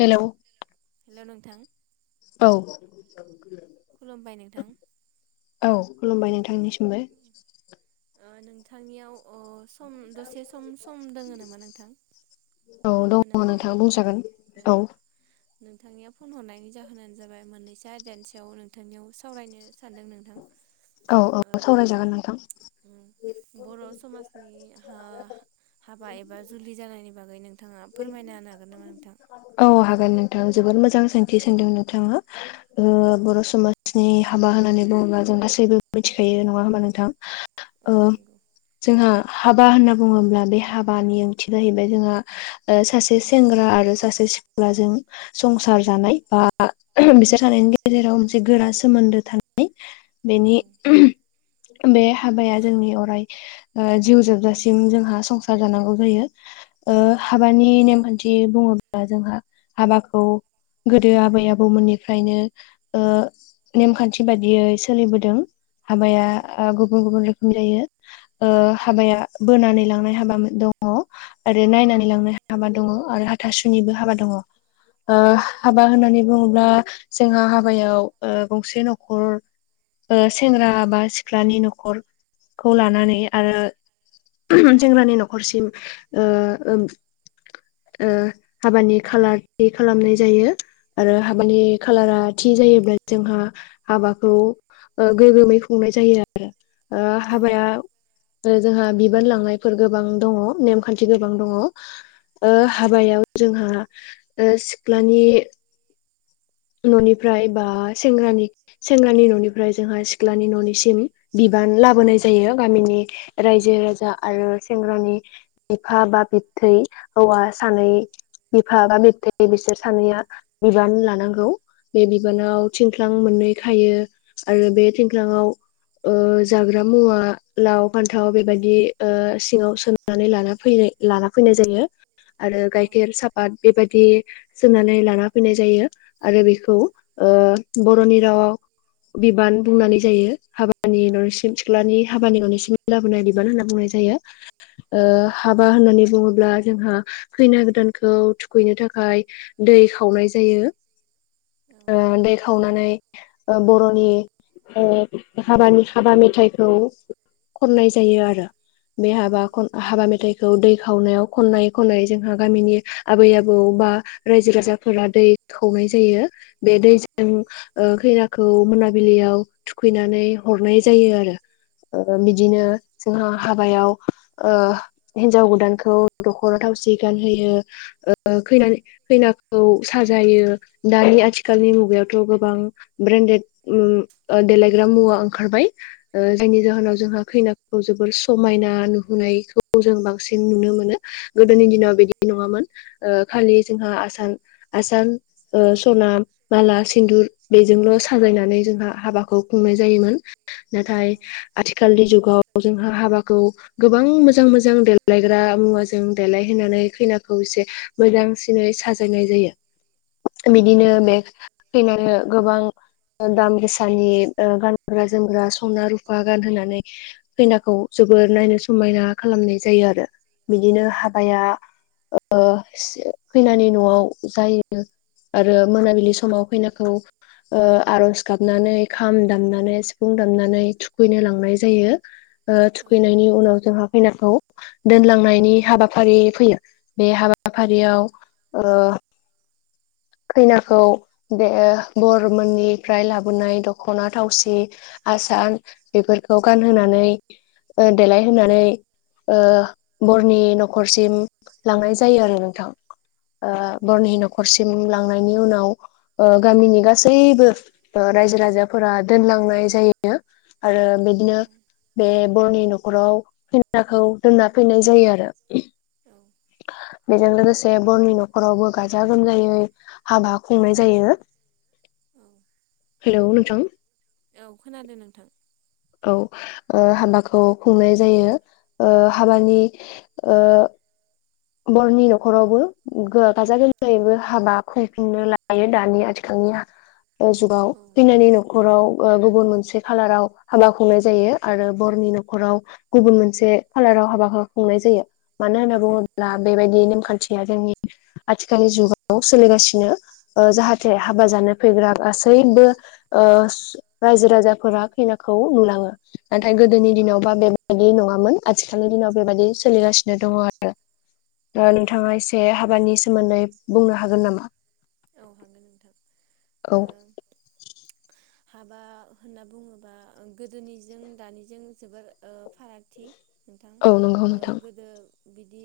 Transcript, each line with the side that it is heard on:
left: Hello
right: hello नोंथां
left: औ
right: खुलुमबाय नोंथां।
left: औ खुलुमबाय नोंथांनिसिमबो
right: नोंथांनियाव अ सम दसे सम सम दोङो नामा नोंथां?
left: औ दङ
right: होनो हानाय?
left: नोंथा बुंजागोन
right: अ
left: औ
right: नोंथांनिया फन हरनायनि जाहोनानो जाबाय मोननैस आयदानि सायाव नोंथांनियाव सावरायनो सानदों नोंथां।
left: औ
right: ओ
left: औ सावरायजागोन नोंथां।
right: उम बर' समाजनि हो हाबा एबा जुलि जानायनि बागै नों थाङा फोरमायना होनो हागोन नामा नोंथां?
left: गोन नोंथां जोबोर मोजां सोंथि सोंदों नोंथाङा। ओ
right: औ
left: बर' समाज नि हाबा होननानै बुङोब्ला जों गासैबो मिथिखायो नङा होमबा नोंथां।
right: औ
left: ओ
right: नंगौ
left: जोंहा। हाबा होनना बुङोब्ला बे हाबानि ओंथि जाहैबाय जोंहा ओ सासे सेंग्रा आरो सासे सिख्लाजों संसार जानाय बा बिसोर थानायनि गेजेराव मोनसे गोरा सोमोन्दो थानाय
right: औ
left: बेनि
right: औ।
left: बे हाबाया जोंनि अराय ओ जिउ जोबजासिम जोंहा संसार जानांगौ जायो। ओ हाबानि नेमखान्थि बुङोब्ला जोंहा हाबाखौ गोदो आबै आबौमोननिफ्रायनो ओ नेमखान्थि बादियै सोलिबोदों। हाबाया
right: औ।
left: गुबुन गुबुन रोखोम जायो। ओ
right: औ
left: हाबाया बोनानै लांनाय हाबा दङ' आरो
right: औ
left: नायनानै लांनाय हाबा दङ' आरो हाथासुनिबो हाबा दङ'। ओ
right: उम
left: हाबा होननानै बुङोब्ला जोंहा हाबायाव ओ गंसे नखर ओ सेंग्रा बा सिख्लानि नखरखौ लानानै आरो जेंग्रानि न'खरसिम ओ ओम ओ हाबानि खाालारथि खालामनाय जायो आरो
right: औ औ
left: हाबानि खालारा थि जायोब्ला जोंहा हाबाखौ ओ गोगोमै खुंनाय जायो आरो। ओ हाबाया जोंहा बिबान लांनायफोर गोबां दङ' नेमखान्थि गोबां दङ'। ओ हाबायाव जोंहा ओ सिख्लानि न'निफ्राय बा सेंग्रानि सेंग्रानि न'निफ्राय जोंहा सिख्लानि न'निसिम बिबान लाबोनाय जायो गामिनि रायजो राजा आरो सेंग्रानि बिफा बा बिब्थै हौवा सानै बिफा बा बिब्थै बिसोर सानैया बिबान लानां बे
right: औ
left: बिबानाव थिंख्लां मोननै खायो आरो बे थिंख्लाङाव ओ जाग्रा मुवा लाव फान्थाव बेबायदि ओ सिङाव सोननानै लाना फै लाना फैनाय जायो आरो गाइखेर साफााद बेबायदि सोननानै लाना फैनाय जायो। आरो बेखौ ओ बर'नि रावाव बिबान बुंनानै जायो। हाबानि ननिसिम सिख्लानि हाबानि ननिसिम लाबोनाय बिबान होनना बुंनाय जायो। ओ
right: उम औ
left: हाबा होननानै बुङोब्ला जोंहा खैना गोदानखौ थुखैनो थाखाय दै खावनाय जायो।
right: औ
left: ओ दै खावनानै ओ बर'नि ओ हाबानि हाबा मेथाइखौ खननाय जायो आरो। बे
right: औ औ
left: हाबाखौ हाबा मेथाइ दै खावनायाव खनाय खनै जोंहा गामिनि आबै आबौ बा रायजो राजाफोरा दै खावनाय जायो बे दैजों ओ खैनाखौ मोनाबिलियाव थुखैनानै हरनाय जायो आरो ओ बिदिनो जोंहा हाबायाव ओ हिन्जाव गोदानखौ दख'ना थावसि गानहोयो ओ खैनानि खैनाखौ साजायो। दानि आथिखालनि मुगायावथ' गोबां ब्रेन्डेड उम ओ देलायग्रा मुवा ओंखारबाय ओ जायनि जाहोनाव जोंहा खैना खौ जोबोर समायना नुहोननायखौ जों बांसिन नुनो मोनो गोदोनि दिनाव बिदि नङामोन ओ खालि जोंहा आसान आसान ओ सना माला सिन्दुर बेजोंल' साजायनानै जोंहा हाबाखौ खुंनाय जायोमोन
right: औ
left: नाथाय आथिखालनि जुगाव जोंहा हाबाखौ गोबां मोजां मोजां देलायग्रा मुवाजों देलायहोनानै खैनाखौ एसे मोजांसिनै साजायनाय जायो।
right: औ
left: बिदिनो मेख खैनानै गोबां दाम गोसानि ओ गानग्रा जोमग्रा संना रुफा गानहोनानै खैनाखौ जोबोर नायनो समायना खालामनाय जायो आरो बिदिनो हाबाया ओ खैनानि न'आव जायो। आरो मोनाबिलि समाव खैनाखौ ओ आर'ज गाबनानै खाम दामनानै सिफुं दामनानै थुखैनो लांनाय जायो ओ
right: औ
left: थुखैनायनि उनाव जोंहा खैनाखौ दोनलांनायनि हाबाफारि फैयो बे हाबाफारियाव ओ खैनाखौ दयो बर मोननिफ्राय लाबोनाय दख'ना थावसि आसार बेफोरखौ गानहोनानै ओ देलायहोनानै ओ बरनि न'खरसिम लांनाय जायो आरो नोंथां।
right: औ
left: आ
right: नंगौ
left: बर'नि न'ख लांनायनि उनाव ओ गामिनि गासैबो ओ रायजो राजाफोरा दोनलांनाय जायो आरो
right: औ
left: बिदिनो बे बर'नि न'खराव फिनाखौ दोनना फैनाय जायो आरो
right: औ
left: बेजों लोगोसे बर'नि न'खरावबो गाजा गाजा गोमजायै हाबा खुंनाय जायो। हेलौ नोंथां
right: औ खोनादों नोंथां।
left: औ ओ हाबाखौ खुंनाय जायो ओ हाबानि ओ बर'नि न'खरावबो गाजा गोमजायैबो हाबा खुंफुंनो लायो दानि आथिखालनिया ओ जुगाव
right: औ
left: खैनानि न'खराव ओ गुबुन मोनसे खाालाराव हाबा खुंनाय जायो आरो बर'नि न'खराव गुबुन मोनसे खाालाराव हाबा खुंनाय जायो मानो होनना
right: औ
left: बुङो ब्ला बेबायदि नेमखान्थिया जोंनि आथिखालनि जुगाव सोलिगासिनो ओ जाहाथे हाबा जानो फैग्रा गासैबो ओ सु रायजो राजाफोरा खैनाखौ नुलाङो नाथाय
right: औ
left: गोदोनि दिनावबा बेबायदि नङा मोन आथिखालनि दिनाव बेबायादि सोलिगासिनो दङ दा
right: औ
left: नोंथाङा एसे हाबानि सो मोन्दै बुंनो हागोन नामा?
right: औ हागोन नोंथां
left: औ
right: ओ हाबा होनना बुङोबा ओं गोदोनिजों दानिजों जोबोर ओ फारागथि नोंथां
left: औ नंगौ
right: ओ
left: नोंथां
right: गोदो बिदि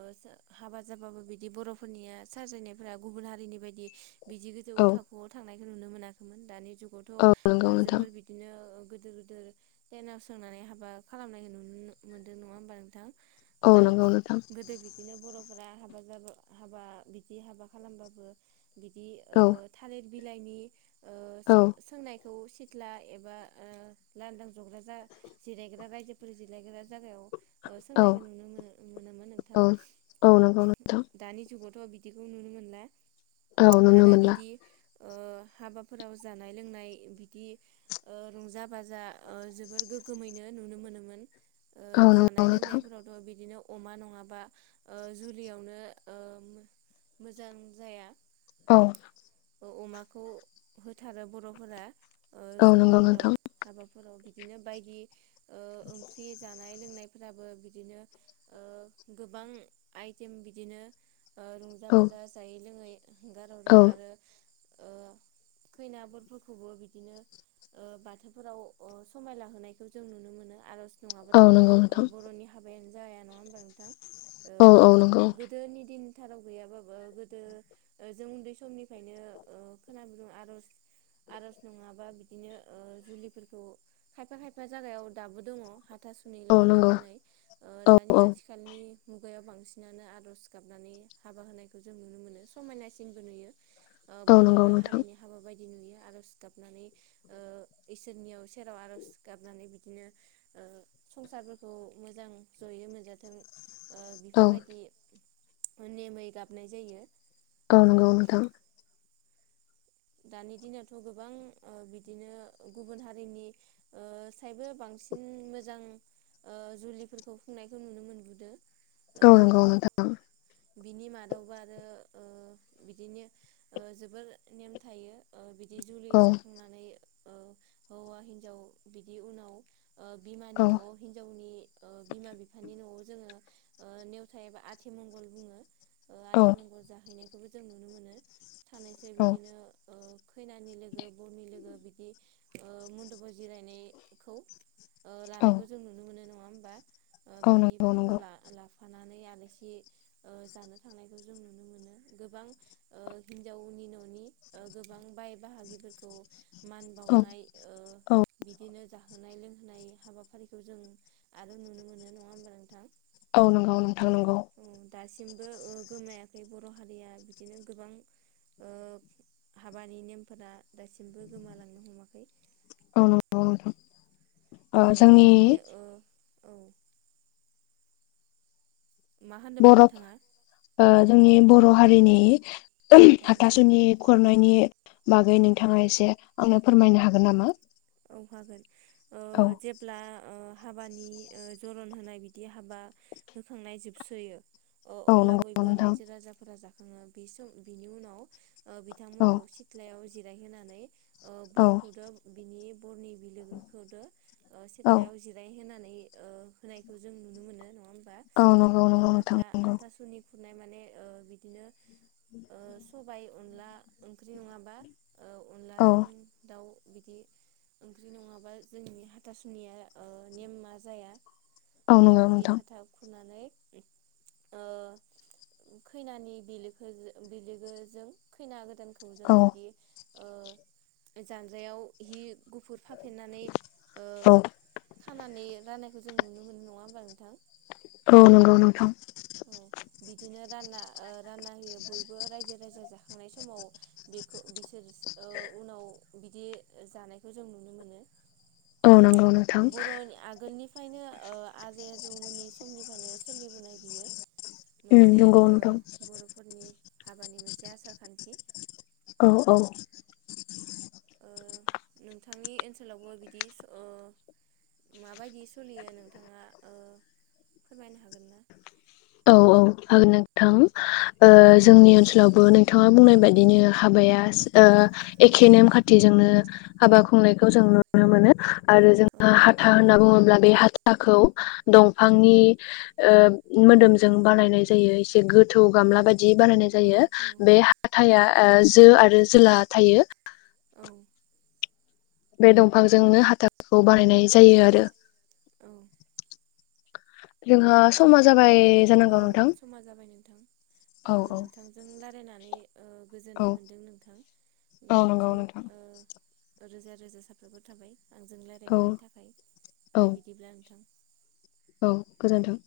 right: ओ सो हाबा जाबाबो बिदि बर'फोरनिया साजायनायफोरा गुबुन हारिनि बायदि बिदि गोजौ
left: औ
right: थाखोआव थांनाय नुनो मोनाखैमोन दानि जुगावथ' ओ
left: औ नंगौ नोंथां
right: जोबोर बिदिनो ओ गोदोर गोदोर टेनाव सोंनानै हाबा खालामनायखौ नु नो मोनदों नङा होमबा नोंथां?
left: औ नोंगौ नोंथां
right: [unintelligible] फ्रा हाबा जाबा हाबा बिदि हाबा खालामबाबो बिदि ओ
left: औ
right: थालिर बिलाइनि ओ
left: औ
right: सो-सोंनाय खौ सिथ्ला एबा ओ लान्दां [unintelligible] जिरायग्रा रायजो [unintelligible] जागायाव ओ
left: औ
right: सोंनायगोन नुनो मोनो मोनोमोन नोंथां
left: औ औ नंगौ नोंथां
right: दानि जुगाव ओ बिदिखौ नुनो मोनला।
left: औ नुनो
right: आरो
left: मोनला
right: बिदि ओ हाबाफोराव जानाय लोंनाय बिदि ओ रंजा बाजा ओ जोबोर गोग्गोमैनो नुनो मोनोमोन। ओ
left: औ नंगौ
right: जानाय
left: नोंथां
right: लोंनायफोरावथ' बिदिनो अमा नङाबा ओ जुलियावनो ओ मोजां जाया।
left: औ।
right: ओ अमाखौ होथारो बर'फोरा। ओ
left: औ नंगौ
right: जुलिफोराव
left: नोंथां
right: हाबाफोराव बि दिनो बायदि ओ ओंख्रि जा नाय लोंनायफ्राबो बिदिनो ओ गोबां आइटेम बिदिनो ओ रंजा
left: औ
right: बाजा जायै लोङै हेंगारहरो
left: औ
right: आरो ओ खैनाबोरफोरखौबो बिदिनो ओ बाथौफोराव अ समायलाहोनायखौ जों नुनो मोनो आरज नङाबाथ'
left: औ
right: ओ
left: नंगौ नोंथां
right: बर'नि हाबायानो जाया नङा होमबा नोंथां? ओ
left: औ औ नंगौ
right: गोदोनि दिन थाराव गैयाबाबो गोदो ओ जों उन्दै समनिफायनो ओ खोनाबोदों आर'ज आर'ज नङाबा बि दिनो ओ जुलिफोरखौ खायफा खायफा जागायाव दाबो दङ हा थासुनिल'
left: औ
right: होना
left: नंगौ
right: दोननाय ओ
left: औ
right: दानि
left: औ
right: आथिखालनि मुगायाव बांसिनानो आर'ज गाबनानै हाबा होनायखौ जों नुनो मोनो। समायनासिनबो नुयो। ओ
left: औ नंगौ
right: बर'रो
left: नोंथां
right: हारिनि हाबा बाय नुयो आर'ज गाबनानै ओ इसोरनियाव सेराव आर'ज गाबनानै बिदिनो ओ संसारफोरखौ मोजां जयै मोनजाथों ओ
left: औ
right: बेफोरबायदि नेमै गाबनाय जायो।
left: औ
right: ओ
left: नंगौ नोंथां।
right: दानि दिनावथ' गोबां ओ बिदिनो गुबुन हारिनि ओ सायबो बांसिन मोजां ओ जुलिफोरखौ खुंनायखौ नुनो मोनबोदों।
left: औ नंगौ नोंथां।
right: बिनि मादावबो आरो ओ बिदिनो ओ जोबोर नेम थायो ओ बिद जुलि
left: औ
right: जाखांनानै ओ हौवा हिन्जाव बिदि उनाव ओ
left: औ
right: बिमानि न'आव हिन्जावनि ओ बिमा बिफानि न'आव जोङो ओ नेवथा एबा आथिमंगल बुङो ओ
left: औ
right: आथिमंगल जाहैनाय बो जों नुनो मोनो थानायसाय बिदिनो ओ खैनानि लोगो बरनि लोगो बिदि ओ मन्दबाव जिरायनाय खौ ओ
left: औ
right: लानायखौ जों नुनो मोनो न [unintelligible] होमबा ओ
left: औ नंगौ
right: बिदिफोरखौ
left: नंगौ
right: ला लाफ नानै आलासि ओ जानो थांनायखौ जों नुनो मोनो गोबां ओ हिन्जावनि न'नि ओ गोबां बाय बाहागिफोरखौ मान
left: औ
right: बावनाय ओ
left: औ
right: बिदिनो जाहोनाय लोंहोनाय हाबाफारिखौ जों आरो नुनो मोनो नङा होमबा नोंथां
left: औ नंगौ नों थां नांगौ
right: औ दासिमबो ओ गोमायाखै बर' हारिया बिदिनो गोबां ओ हाबानि नेमफोरा दासिमबो गोमालांनो हमाखै
left: औ नंगौ नोंथां
right: ओ
left: जोंनि
right: नोंथांनि ओ औ मा होनदोंमोन
left: बर'
right: नोंथाङा
left: जोंनि बर' हारिनि
right: औ
left: हाथासुनि खुरनायनि बागै नोंथाङा एसे आंनो फोरमायनो हागोन नामा
right: औ हागोन ओ
left: औ
right: जेब्ला ओ हाबानि जरन होनाय बिदि हाबा होखांनाय जोबसोयो अ
left: औ
right: अब्ला
left: नंगौ
right: बयबो
left: नोंथां
right: रायजो राजाफोरा जाख [unintelligible] बि सम बिनि उनाव
left: औ
right: बिथांमोनखौ सिथ्लायाव जि जिरायहोनानै ओ
left: औ
right: बरखौदों बिनि बरनि बिलोगोखौदो ओ
left: औ
right: सेथ्लायाव जिराय होनानै [unintelligible] ओ होनायखौ जों नुनो मोनो नङा ओम
left: औ नंगौ
right: ओ
left: नंगौ नोंथां नंगौ
right: हाथा-हाथासुनिखौ खुरनाय माने बिदिनो ओ सब सबाय अनला ओंख्रि नङाब्ला
left: औ
right: अनलाजों दाउ बिदि ओंख्रि नङाबा जोंनि हाथासुनिया ओ नेमा जाया
left: औ
right: ओ
left: नंगौ
right: बिदि
left: नोंथां
right: हाथा खुरना ओ खैनानि बिलोखोजों बिलोगोजों खैना गोदान खौ जों
left: औ
right: बिदि ओ जानजायाव हि गुफुर फाफेनानै ओ
left: औ
right: खानानै राननायखौ जों नुनो मोनो नङा होमब्ला नोंथां
left: औ नंगौ नोंथां
right: औ बिदिनो रानना-रानना होयो बयबो रायजो राजा जाखांनाय समाव बेखौ बिसोर उनाव बिदि जानायखौ जों नुनो मोनो
left: औ नंगौ नोंथां
right: खायनो आजै-आजौमोननि समनिफ्रायनो सोलिबोनाय बियो
left: उम
right: मोनसे
left: नंगौ
right: ओ
left: नोंथां
right: बर'फोरनि हाबानि मोनसे आसार खान्थि
left: औ-औ
right: ओ नोंथांनि ओनसोलावबो बिदि ओ माबायदि सोलियो नोंथाङा ओ फोरमायनो हागोन ना
left: औ औ हागोन नोंथां जोंनि ओनसोलावबो नोंथाङा बुंनाय बायदिनो हाबाया ओ एखे नेम खाथिजोंनो हाबा
right: नुनो मोनो आरो जोंहा हाथा होनना बुङोब्ला बे हाथाखौ मोदोमजों बानायनाय जायो एसे गोथौ गामला बायदि
left: खुंनायखौ जों नुनो मोनो आरो जोंहा हाथा होनना बुङो बे हाथाखौ दंफांनि ओ मोदोमजों बानायनाय जायो एसे गोथौ गामला बायदि दि बानायनाय जायो बे हाथाया जो आरो जोला थायो
right: जायो जोंहा समा
left: बे दंफांजोंनो हाथाखौ बानायनाय जायो आरो
right: औ
left: जोंहा समाजाव
right: औ समा जाबाय नोंथां ओ
left: औ औ
right: नोंथांजों रायलायनानै ओ
left: औ
right: गोजोननाय मोनदों नोंथां [unintelligible]
left: औ नंगौ नोंथां
right: ओ रोजा रोजा साफ्राफोर थाबाय आंजों
left: औ
right: रायलायनायनि थाखाय
left: औ
right: दे बिदिब्ला नोंथां
left: औ गोजोन्थों